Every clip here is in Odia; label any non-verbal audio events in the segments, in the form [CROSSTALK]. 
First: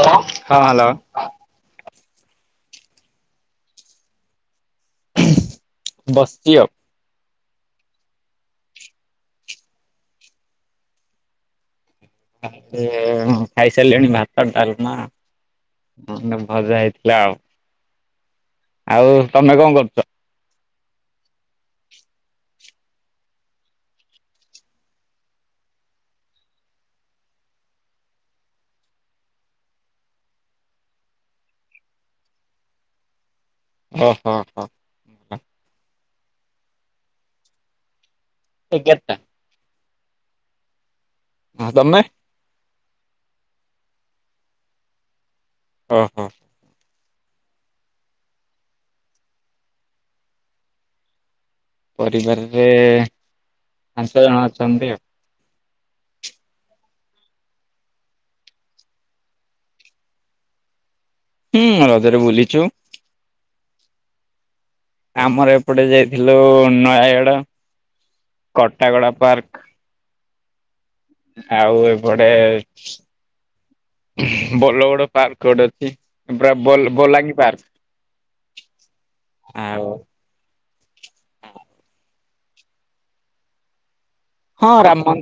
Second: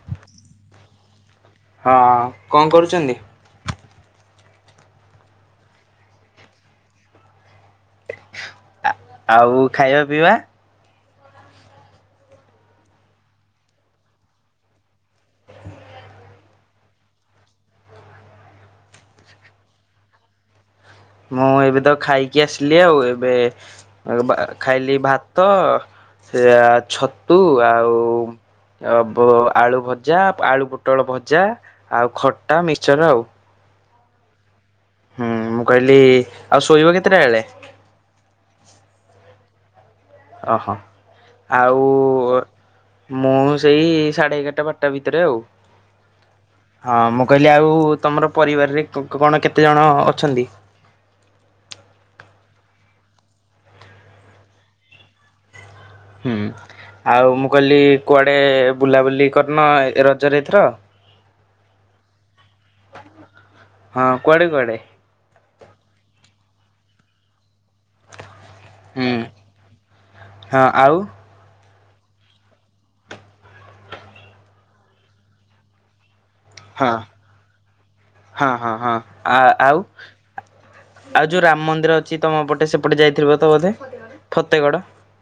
ହଁ ହ୍ୟାଲୋ। ହଁ କଣ କରୁଛନ୍ତି? ବସିଛି ଆଉ। ଆଉ ଖାଇବା ପିଇବା? ଖାଇସାରିଲିଣି ଭାତ ଡାଲମା ଭଣ୍ଡା ଭଜା ହେଇଥିଲା ଆଉ। ଆଉ ତମେ କଣ କରୁଛ? ମୁଁ ଏବେ ତ ଖାଇକି ଆସିଲି ଆଉ ଏବେ ବା ଖାଇଲି ଭାତ ସେ ଛତୁ ଆଉ ଆଳୁ ଭଜା ଆଳୁ ପୋଟଳ ଭଜା ଆଉ ଖଟା ମିକ୍ସର ଆଉ। ଓହୋ। ହୋ ହୁଁ ମୁଁ କହିଲି ଆଉ ଶୋଇବ କେତେଟା ବେଳେ? ଏଗାର ଟା। ଓହୋ ହଁ ଆଉ ତମେ ଓର ମୁଁ ସେଇ ସାଢେ ଏଗାର ଟା ବାରଟା ଭିତରେ ଆଉ। ଓ ହୋ। ହଁ ମୁଁ କହିଲି ଆଉ ତମର ପରିବାରରେ କଣ କେତେ ଜଣ ଅଛନ୍ତି? ପରିବାରରେ ପାଞ୍ଚ ଜଣ ଅଛନ୍ତି ଆଉ। ହୁଁ ଆଉ ମୁଁ କହିଲି କୁଆଡେ ବୁଲାବୁଲି କରିନ ରଜରେ ଏଥର। ହୁଁ ରଜରେ ବୁଲିଚୁ। ହଁ କୁଆଡେ କୁଆଡେ। ଆମର ଏପଟେ ଯାଇଥିଲୁ ନୟାଏଗଡ ହୁଁ କଟାଗଡ ପାର୍କ। ହଁ ଆଉ। ଆଉ ଏପଟେ ବଲଗଡ ପାର୍କ ଗୋଟେ ଅଛି। ପୁରା ହଁ ବୋଲାଙ୍ଗୀ ପାର୍କ ହଁ ହଁ ହଁ ଆ ଆଉ। ଆଉ ଯୋଉ ରାମ ମନ୍ଦିର ଅଛି ତମ ପଟେ ସେପଟେ ଯାଇଥିବତ ବୋଧେ। ହଁ ଫତେଗଡ଼ ରାମ ମ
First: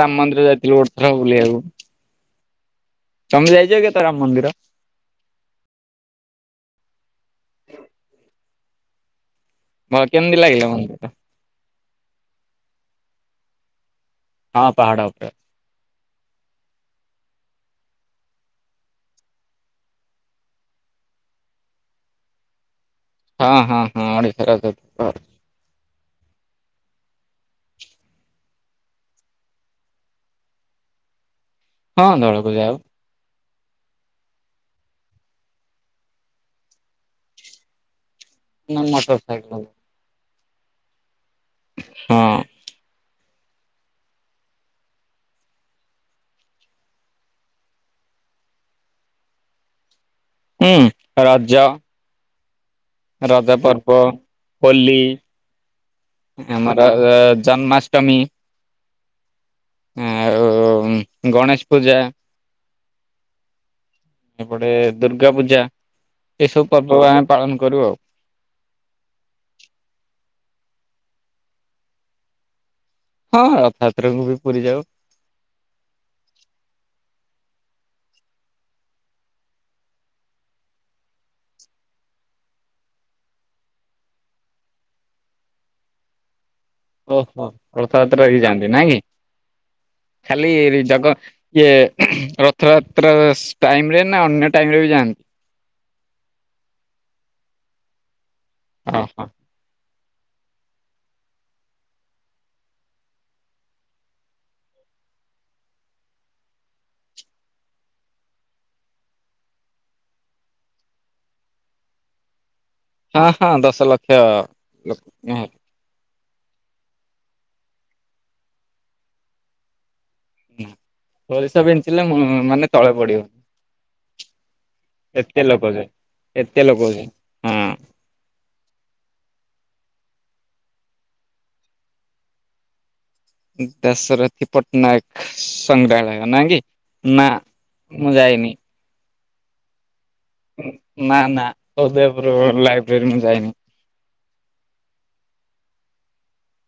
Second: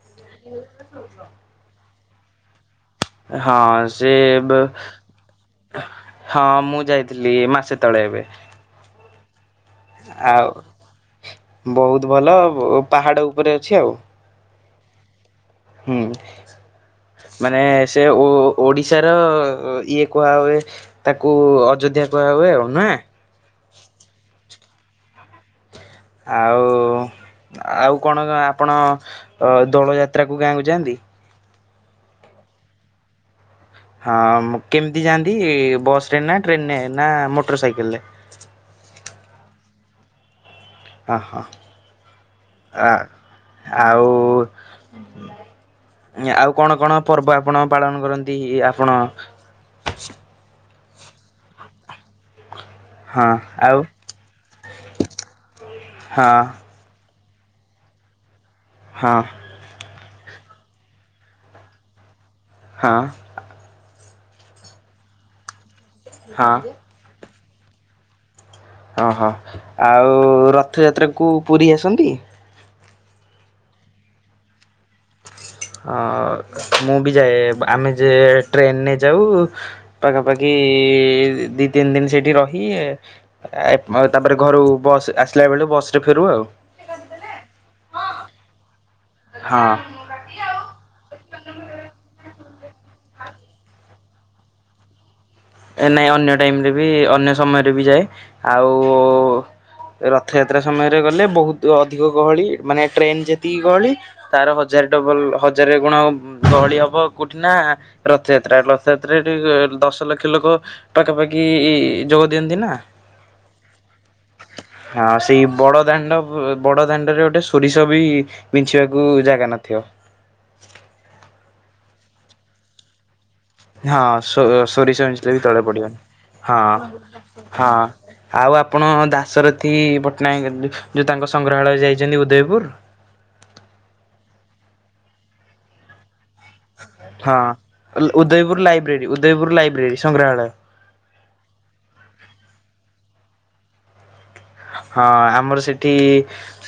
ରାମ ମନ୍ଦିର ଯାଇଥିଲୁ ଗୋଟ ଥର ବୁଲିବାକୁ। ତମେ ହଁ ଯାଇଛ କେତେ ସେ ରାମ ମନ୍ଦିର? ଏବେ ହଁ ମୁଁ ଯାଇଥିଲି ମାସେ ତଳେ ଏବେ। ବ କେମିତି ଲାଗିଲା ମନ୍ଦିର? ଆଉ ବହୁତ ଭଲ ବୋ ପାହାଡ ଉପରେ ଅଛି ଆଉ। ହଁ ପାହାଡ଼ ଉପେ ହୁଁ। ମାନେ ସେ ଓ ଓଡ଼ିଶାର ଇଏ କୁହା ହୁଏ। ତାକୁ ଅଯୋଧ୍ୟା କୁହାହୁଏ ଆଉ ନାଁ। ହଁ ହଁ ହଁ ଓଡିଶାର ସେତ ଆଉ ଆଉ କଣ ଆପଣ ଦୋଳ ଯାତ୍ରାକୁ ଗାଁକୁ ଯାଆନ୍ତି। ହଁ ଦଳକୁ ଯାଉ। ହଁ କେମିତି ଯାଆନ୍ତି ବସ ରେ ନା ଟ୍ରେନ ରେ ନା ମୋଟର ସାଇକେଲ ରେ। ନା ମଟର ସାଇକେଲ। ହାଁ ହାଁ। ହଁ। ଆ ଆଉ ଆଉ କଣ କଣ ପର୍ବ ଆପଣ ପାଳନ କରନ୍ତି ଆପଣ। ହୁଁ ରାଜ। ହଁ ରଜା ଆଉ ପର୍ବ ହୋଲି ଆମର। ହଁ [UNINTELLIGIBLE] ଜନ୍ମାଷ୍ଟମୀ। ହଁ। ହୁଁ ଆଉଉଉ ହୁଁ ଗଣେଶ ପୂଜା। ହଁ। ଏପଟେ ଦୁର୍ଗା ପୂଜା ହଁ ଏଇସବୁ ପର୍ବ ଆ ପାଳନ କରୁ ଆଉ। ଅ ହ ଆଉ ରଥଯାତ୍ରାକୁ ପୁରୀ ଆସନ୍ତି। ହଁ ରଥଯାତ୍ରକୁ ବି ପୁରୀ ଯାଉ। ହ ମୁଁ ବି ଯାଏ ଆମେ ଯେ ଟ୍ରେନେ ଯାଉ ପାଖାପାଖି ଦି ତିନି ଦିନି ସେଠି ରହି ଆଏ ତାପରେ ଘରୁ ବସ ଆସିଲା ବେଳୁ ବସ ରେ ଫେରୁ ଆଉ। ଓହୋ ରଥଯାତ୍ରା ବି ଯାଆନ୍ତି ନାଇଁ କି? ହଁ। ଖାଲି [UNINTELLIGIBLE] ଇଏ ରଥଯାତ୍ରା [UNINTELLIGIBLE] ଟାଇମ ରେ ନା ଅନ୍ୟ ଟାଇମ ରେ ବି ଯାଆନ୍ତି? ନାଇଁ ଅନ୍ୟ ଟାଇମରେ ବି ଅନ୍ୟ ସମୟରେ ବି ଯାଉ। ଆଉ ଓହୋ ରଥଯାତ୍ରା ସମୟରେ ଗଲେ ବହୁତ ଅଧିକ ଗହଳି, ମାନେ ଟ୍ରେନ ଯେତିକି ଗହଳି ତାର ହଜାର ଡବଲ ହଜାର ଗୁଣ ଗହଳି ହବ କୋଉଠି ନା ରଥଯାତ୍ରା ରଥଯାତ୍ରା ରେ ଦଶ ଲକ୍ଷ [UNINTELLIGIBLE] ଲୋକ ପାଖାପାଖି ଯୋଗ ଦିଅନ୍ତି ନା। ହଁ ହଁ ଦଶ ଲକ୍ଷ। [UNINTELLIGIBLE] ବଡ଼ଦାଣ୍ଡ [UNINTELLIGIBLE] ବଡ ଦାଣ୍ଡରେ ଗୋଟେ ସୋରିଷ ବି ବିଛିବାକୁ ଜାଗା ନଥିବ। ସୋରିଷ ବିଞ୍ଚିଲେ [UNINTELLIGIBLE] ମାନେ ତଳେ ପଡିବ। ହଁ ସୋ ସୋରିଷ ଏତେ [UNINTELLIGIBLE] ଲୋକ ତଳେ ଯେ ପଡିବନି। ଏତେ ହଁ ଲୋକ ଯେ ହଁ। ଆଉ ଆପଣ ଦାସରଥୀ ପଟ୍ଟନାୟକ [UNINTELLIGIBLE] ତାଙ୍କ ସଂଗ୍ରହାଳୟ ଯାଇଛନ୍ତି ଉଦୟପୁର? ଦଶରଥୀ ପଟ୍ଟନାୟକ ସଂଗ୍ରହାଳୟ ନା କି? ନା ହଁ ମୁଁ ଯାଇନି ଉଦୟପୁର ଲାଇବ୍ରେରୀ ଉଦୟପୁର ଲାଇବ୍ରେରୀ ସଂଗ୍ରହାଳୟ। ନା ନା ଉଦୟପୁର ଲାଇବ୍ରେରୀ ମୁଁ ଯାଇନି। ହଁ, ଆମର ସେଠି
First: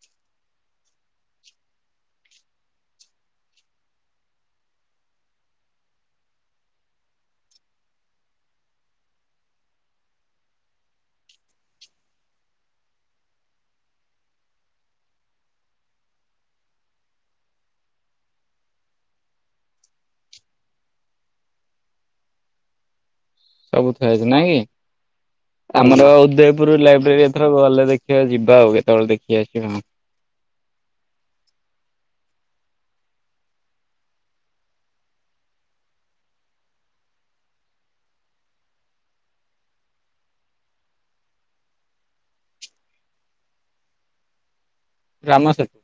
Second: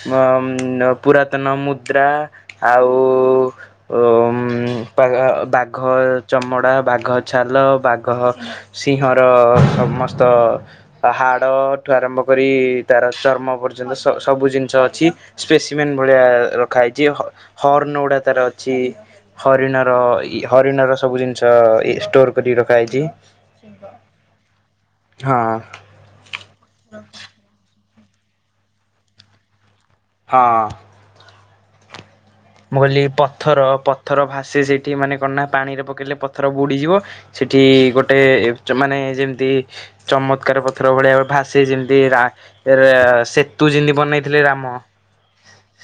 [UNINTELLIGIBLE] ପୁରାତନ ମୁଦ୍ରା, ଆଉ [UNINTELLIGIBLE] ବାଘ ବାଘ ଚମଡ଼ା, ବାଘ ଛାଲ, ବାଘ ସିଂହର ସମସ୍ତ ହାଡ ଠୁ ଆରମ୍ଭ କରି ତାର ଚର୍ମ ପର୍ଯ୍ୟନ୍ତ ସ ସବୁ ଜିନିଷ ଅଛି, ସ୍ପେସିମେନ୍ ଭଳିଆ ରଖା ହେଇଛି। [UNINTELLIGIBLE] ହର୍ନ ଗୁଡା ତାର ଅଛି। ହରିଣ ର ଇ ହରିଣ ର ସବୁ ଜିନିଷ ଷ୍ଟୋର କରିକି ରଖାାଯାଇଛି। ସବୁ ଥୁଆହେଇଛି ନାଇଁ କି। ଆମର ଉଦ ପୁର ଲାଇବ୍ରେରୀ ଏଥର ଗଲେ ଦେଖିବା ଯିବା ଆଉ କେତବେଳେ ଦେଖି ଆସିବା ଆଉ। ହଁ। ମୁଁ କହିଲି ପଥର ପଥର ଭାସେ ସେଇଠି ମାନେ କଣ ନା ପାଣିରେ ପକେଇଲେ ପଥର ବୁଡ଼ିଯିବ। ସେଠି ଗୋଟେ [UNINTELLIGIBLE] ମାନେ ଯେମିତି ଚମତ୍କାର ପଥର ଭଳିଆ ଭାସେ ଯେମିତି ରା [UNINTELLIGIBLE] ସେତୁ ଯେମିତି ବନେଇଥିଲେ ରାମ, ରାମ ସେତୁ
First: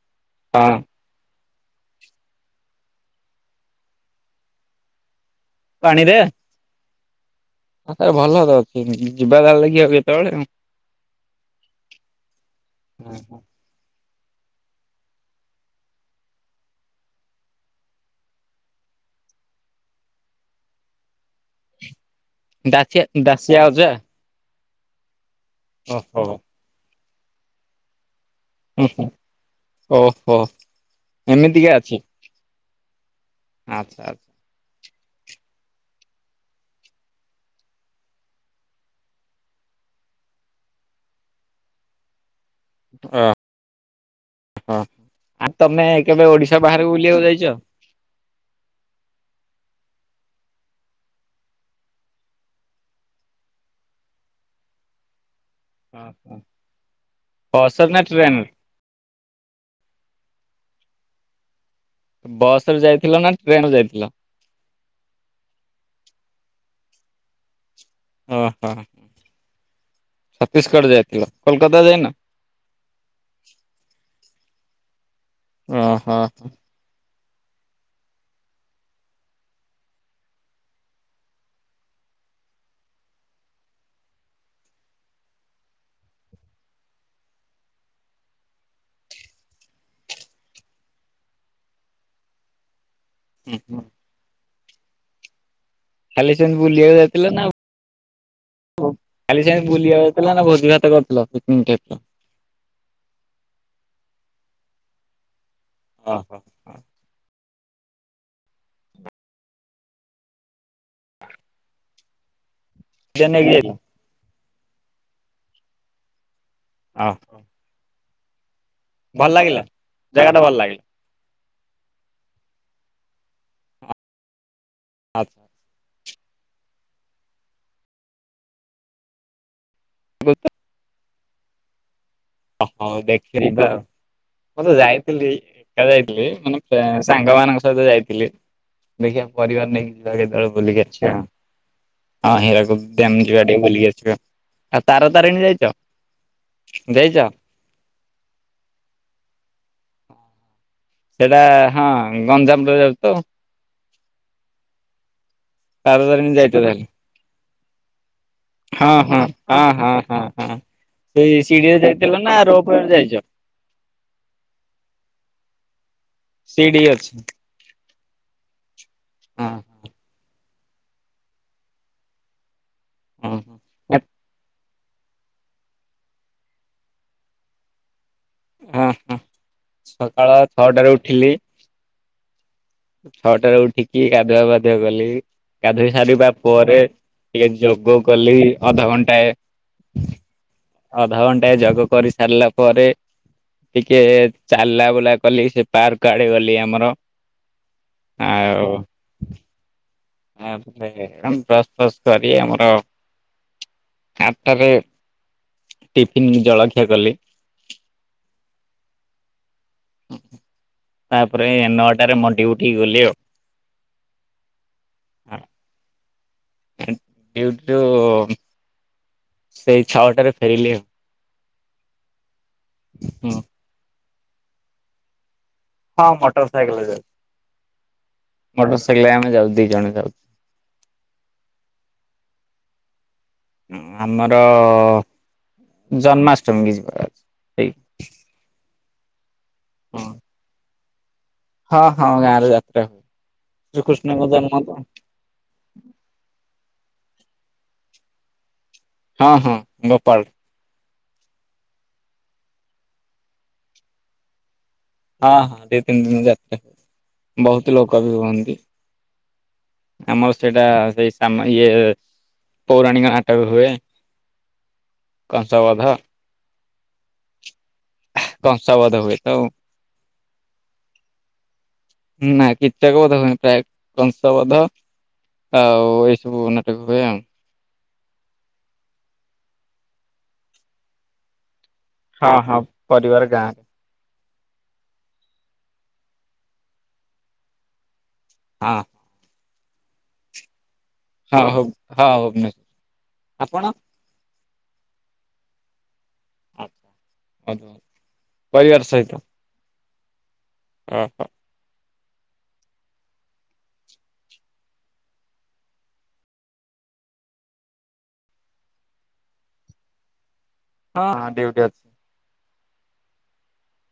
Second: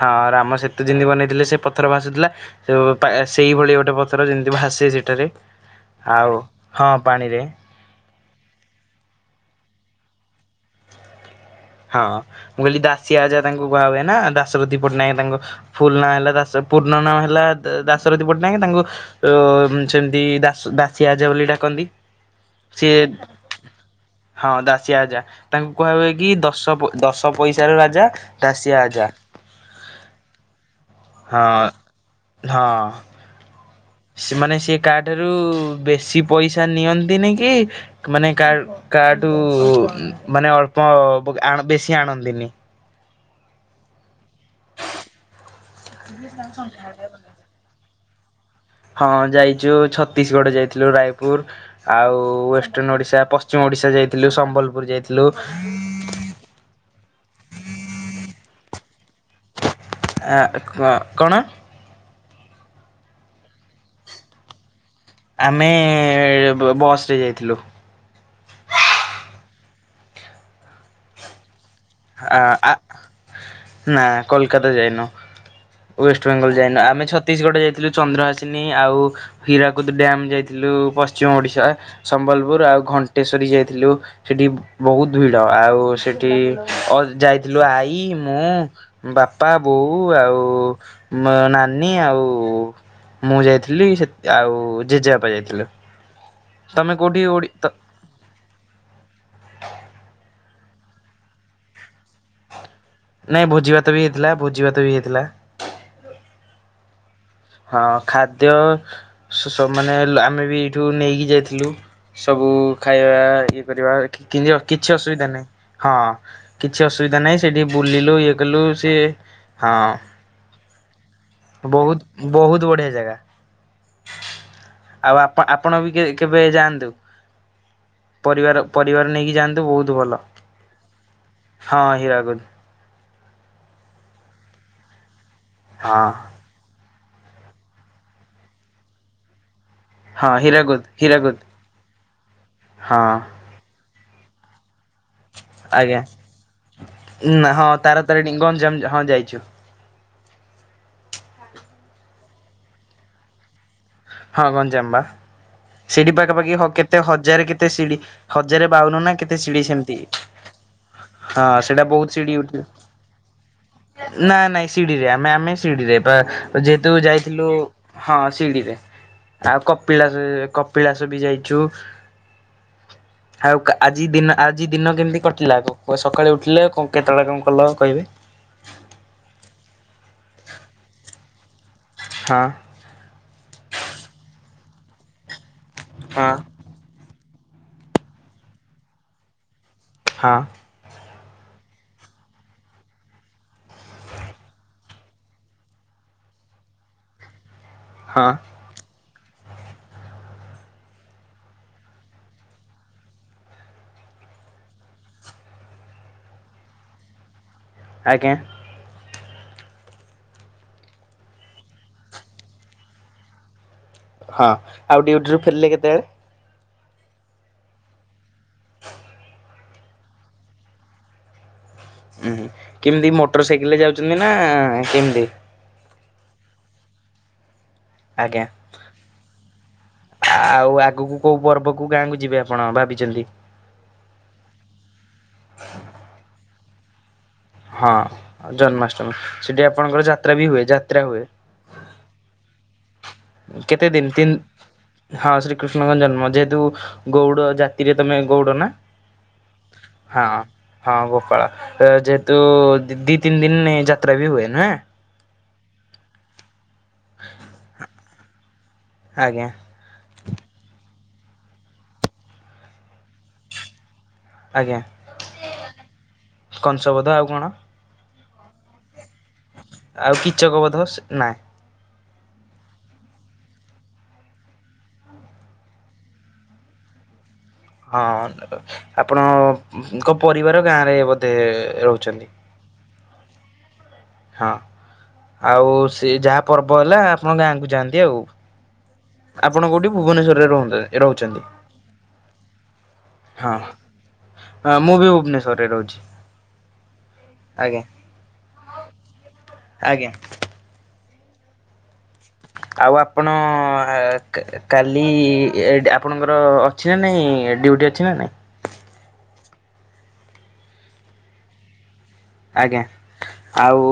ହଁ ରାମ ହଁ ସେତୁ ଯେମିତି ବନେଇଥିଲେ ସେ ପଥର ଭାସୁଥିଲା, [UNINTELLIGIBLE] ସେଇଭଳି ଗୋଟେ ପଥର ଯେମିତି ଭାସେ ସେଠାରେ। ପାଣିରେ ଆଉ, ହଁ ପାଣିରେ। [UNINTELLIGIBLE] କେତେବେଳେ। ହଁ ମୁଁ କହିଲି ଦାଶୀଆ ଯା ହଁ ତାଙ୍କୁ କୁହା ହୁଏ ନା, ଦାସପତି ପଟ୍ଟନାୟକ ତାଙ୍କୁ ଫୁଲ ନାଁ ହେଲା ଦା ପୂର୍ଣ୍ଣ ନାଁ ହେଲା ଦାସରଥୀ। [UNINTELLIGIBLE] ତାଙ୍କୁ ଅ ସେମିତି [UNINTELLIGIBLE] କନ୍ତି ଦାସିଆ ଦାସିଆ ଅଜା। [UNINTELLIGIBLE] ତାଙ୍କୁ କୁହା ହୁଏ କି ଓହୋ ଦଶ ପ ଦଶ ପଇସା ର ରାଜା। ଦାସିଆ ଉଁ ହୁଁ ଆଜା ଓ ହୋ। ହଁ ହଁ। ଆଚ୍ଛା। ସେ ମାନେ ସେ କାଠାରୁ ବେଶୀ ପଇସା ନିଅନ୍ତିନି କି ମାନେ [UNINTELLIGIBLE] ବେଶୀ ଆଣନ୍ତିନି। ଓ ହ ଆଉ ତମେ କେବେ ଓଡିଶା ବାହାରକୁ ବୁଲିବାକୁ ଯାଇଛ? ହଁ ଯାଇଛୁ ଛତିଶଗଡ ଯାଇଥିଲୁ ରାୟପୁର। ଆଉ ୱେଷ୍ଟର୍ଣ ଓଡ଼ିଶା ପଶ୍ଚିମ ଓଡ଼ିଶା ଯାଇଥିଲୁ ସମ୍ବଲପୁର ଯାଇଥିଲୁ। ହ ହ ହସ ନା ଟ୍ରେନର୍ ଆ ହଁ କଣ? ବସ ରେ ଯାଇଥିଲ ନା ଟ୍ରେନ ର ଯାଇଥିଲ। ଆମେ ବ୍ ବସ୍ରେ ଯାଇଥିଲୁ। ଓହୋ ଛତିଶଗଡ଼ ଯାଇଥିଲ କୋଲକାତା ଯାଇନ? ଆ ଆ ନା କୋଲକାତା ଯାଇନୁ। ଓହୋ ୱେଷ୍ଟବେେଙ୍ଗଲ ଯାଇନୁ ଆମେ ଛତିଶଗଡ ଯାଇଥିଲୁ ଚନ୍ଦ୍ରହାସିିନୀ ଆଉ ହୀରାକୁଦ ଡ୍ୟମ୍ ଯାଇଥିଲୁ ପଶ୍ଚିମ ଓଡିଶା। ସମ୍ବଲପୁର ଆଉ ଘଣ୍ଟେଶ୍ଵରୀ ଯାଇଥିଲୁ ସେଠି ବହୁତ ଭିଡ଼ ଆଉ ସେଠି ଅ ଯାଇଥିଲୁ ଆଈ ମୁଁ ବାପା ବୋଉ ଆଉ ମ ନାନୀ ଆଉ ମୁଁ ହୁଁ ହୁଁ। ଯାଇଥିଲି ସେ ଆଉ ଜେଜେବାପା ଯାଇଥିଲେ। ଖାଲି ସେମତି ତମେ ବୁଲିବାକୁ କୋଉଠି ଯାଇଥିଲା ନା ଓଡ଼ି ଆଉ ହ ଖାଲି ସେ ବୁଲିବାକୁ ଯଥିଲା ନା ଭୋଜି ଭାତ କରିଥିଲ ପିକନିକ ଟାଇ ନାଇଁ ଭୋଜିିଭାତ ବି ହେଇଥିଲା ଭୋଜି ଭାତ ବି ହେଇଥିଲା। ଓହୋ! ହଁ ଖାଦ୍ୟ ସ ସ ମାନେ ଆମେ ବି ଏଇଠୁ ନେଇକି ଯାଇଥିଲୁ ସବୁ ଖାଇବା ନେଇକି ଇଏ ଯାଇଥିଲ କରିବା କିରି କିଛି ଅସୁବିଧା ନାହିଁ ହଁ କିଛି ଓହୋ ଅସୁବିଧା ନାହିଁ। ସେଠି ବୁଲିଲୁ ଇଏ କଲୁ ସେ ଭଲ ଲାଗିଲା ହଁ। ଜାଗାଟା ଭଲ ବହୁତ ବହୁତ ବଢିଆ ଜାଗା। ଆଉ ଆଚ୍ଛା ଆପଣ ଆପଣ ବି କେବେ ଯାଆନ୍ତୁ ପରିବାର ପରିବାର ନେଇକି ଯାଆନ୍ତୁ ବହୁତ ଭଲ। ହଁ ହୀରାକୁଦ୍। ହଁ ଦେଖି ତ ମୁ ତ ଯାଇଥିଲି ଏକା ହଁ ଯାଇଥିଲି ମାନେ ତ ସାଙ୍ଗମାନଙ୍କ ସହିତ ଯାଇଥିଲେ ଦେଖିବା ପରିବାର ହଁ ନେଇକି। ଳ ହୀରାକୁଦ [UNINTELLIGIBLE] ହୀରାକୁଦ ଆଉ ହୀରାକୁଦ ହଁ ଡ୍ୟାମ [UNINTELLIGIBLE] ବୁଲିକି ଆସିବ ଆଉ ତାର ତାରିଣୀ ଯାଇଛ? ଆଜ୍ଞା ଯାଇଛ? ନ ହଁ ତାରା ତାରିଣୀ ଗଞ୍ଜମ ହଁ ଯାଇଛୁ। ସେଇଟା ହଁ ଗଞ୍ଜାମରେ ଯାଉ ତ ହଁ ଗଞ୍ଜାମ୍ ବା ତାର ସେଇଟି ତାରିଣୀ ଯାଇଛ ପାଖାପାଖି ହ ତାହେଲେ? କେତେ ହଜାର କେତେ ସିଡି। ହଁ ହଁ ହଁ ହଁ ହଁ ହଁ। ସେ ହଁ ସିଡିିରେ ସେଇଟା ବହୁତ ଯାଇଥିଲ ସିଢି ନା ଉଠିଲା ରୋପରେ ଯାଇଛ? ନା ନାଇଁ ସିଡିରେ ଆମେ ଆମେ ସିଡିରେ ବା ସିଡି ଯେହେତୁ ଅଛି ଯାଇଥିଲୁ ହଁ ସିଡିରେ। ହଁ ଆଉ କପିଳାସ କପିଳାସ ବି ଯାଇଛୁ। ହଁ ଆଉ କା ହଁ ଆଜି ଦିନ ଆଜ୍ ଆଜି ଦିନ କେମିତି କଟିଲା ସକାଳେ ଉଠିଲେ କ କେତେବେଳେ କଣ କଲ କହିବେ। ହଁ ହଁ ସକାଳ ଛଅଟାରେ ଉଠିଲି ହଁ। ଛଅଟାରେ ଉଠିକି ଗାଧୁଆ ପାଧୁଆ କଲି, ଗାଧୋଇ ହଁ ସାରିବା ପରେ ଟିକେ ଯୋଗ କଲି ଅଧଘଣ୍ଟାଏ। ହଁ। ଅଧଘଣ୍ଟାଏ ଯୋଗ କରିସାରିଲା ପରେ ଟିକେ ଚାଲା ବୁଲା କଲି ସେ ପାର୍କଆଡେ ଗଲି ଆମର ହଁ। ହଉ [UNINTELLIGIBLE] ଆମର ଆଟାରେ ଟିଫନ ଜଳଖିଆ କଲି। ଆଜ୍ଞା। ତାପରେ ନଅଟାରେ ମୋ ଡ୍ୟୁଟିଗଲି ଆଉ ହଁ ଆଉ ଡ୍ୟୁଟିରୁ ଫେରିଲେ କେତେବେଳେ ୟୁଟୁବ। ହଁ। [INAUDIBLE] ସେଇ ଛଅଟାରେ ଫେରିଲି ଆଉ ଉୁଁ ହୁଁ କେମିତି ହୁଁ। ମୋଟର ସାଇକେଲରେ ଯାଉଚନ୍ତିନା କେମିତି ହଁ ମଟର ସାଇକେଲରେ ଆଜ୍ଞା ଯାଉ ମଟର ସାଇକେଲ ଆମେ ଯାଉ ଦି ଜଣ ଯାଉ। ଆଉ ଆଗକୁ କୋଉ ପର୍ବ କୋଉ ଗାଁକୁ ଯିବେ ଆପଣ ଭାବିଚନ୍ତି? ହୁଁ ଆମର ଜନ୍ମାଷ୍ଟମୀ କି ଯିବା। ହଁ ଜନ୍ମାଷ୍ଟମୀ ସେଠି ହଁ। ଆପଣଙ୍କର ଯାତ୍ରାବି ହୁଏ ଯାତ୍ରା ହୁଏ। ହଁ ହଁ ଗାଁରେ ଯାତ୍ରା ହୁଏ। କେତେ ଦିନ ଶ୍ରୀକୃଷ୍ଣଙ୍କ ଜନ୍ମ ତ ତିନ। ହଁ ଶ୍ରୀକୃଷ୍ଣଙ୍କ ଜନ୍ମ ଯେହେତୁ ଗୌଉଡ଼ ଜାତିରେ ତମେ ଗୌଉଡ଼ନା। ହଁ ହଁ ଗୋପାଳ। ହଁ ଗୋପାଳ ଯେହେତୁ ଦି ତିନି ଦିନି ଯାତ୍ରାବି ହୁଏନା। ହଁ ହଁ ଦି ତିନି ଦିନି ଯାତ୍ରା ବହୁତ ଲୋକବି ହୁଅନ୍ତି। ଆଜ୍ଞା। ଆମର ସେଇଟା ସେଇ ଆମର ଇଏ ପୌରାଣିକ ନାଟକ ହୁଏ। ଆଜ୍ଞା କଂସବଧ କଂଶବଦ୍ଧ ଆଉ କଣ? କଂସବଦ୍ଧ ହୁଏ। ତ ଆଉ କିଚକବୋଧ ସେ ନାଇଁ ନାଇଁ କିଚକ ବୋଧ ହୁଏନି ପ୍ରାୟ କଂସ ବୋଧ। ଆଉ ଏଇ ସବୁ ନାଟକ ହୁଏ ଆଉ ହଁ ଆପଣ ଙ୍କ ପରିବାର ଗାଁରେ ବୋଧେ ରହୁଛି। ହଁ ହଁ ପରିବାର ଗାଁରେ। ହଁ ଆଉ ସେ ଯାହା ପର୍ବ ହେଲା ଆପଣ ଗାଁକୁ ଯାଆନ୍ତି ଆଉ ହଁ। ଆପଣ କୋଉଠି ଭୁବନେଶ୍ୱରରେ ରହନ୍ତି। ହଁ ହଉ ହଁ ଭୁବନେଶ୍ୱରରେ ହଁ। ଆପଣ? ହଁ ମୁଁବି ଭୁବନେଶ୍ୱରରେ ରହୁଛି। ଆଚ୍ଛା ଆଜ୍ଞା ପରିବାର ସହିତ। ଆଜ୍ଞା। ଅହୋ। ଆଉ ଆପଣ ହେ ତେ କାଲି ଆପଣଙ୍କର ଅଛିନା ନାହିଁ ଡ୍ୟୁଟି ଅଛିନା ନାହିଁ। ହଁ ହଁ ଡ୍ୟୁଟି ଅଛି। ଆଜ୍ଞା ଆଉ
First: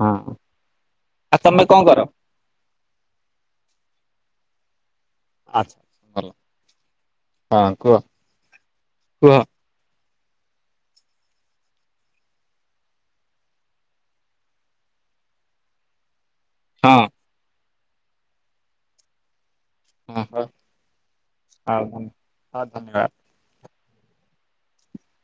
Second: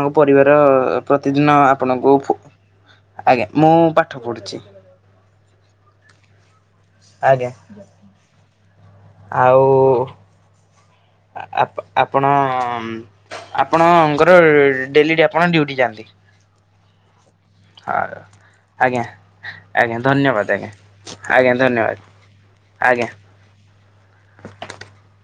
ହଁ ପରିବାର ଆଉ ପ୍ରତିଦିନ ତମେ କଣ କର? ଆପଣଙ୍କୁ ଆଜ୍ଞା ମୁଁ ପାଠ ପଢ଼ୁଛି। ଆ [UNINTELLIGIBLE] ଆଜ୍ଞା କୁହ ଆଉ ଆ ଆପଣ ଆପଣଙ୍କର ଡେଲି ଆପଣ ଡିୟୁଟି ଯାଆନ୍ତି। ହଁ। ଆର ଆଜ୍ଞା ଆଜ୍ଞା ହଁ ଧନ୍ୟବାଦ ଆଜ୍ଞା ଆଜ୍ଞା ହଉ ଧନ୍ୟବାଦ ହଉ ଧନ୍ୟବାଦ। ଆଜ୍ଞା। [INAUDIBLE]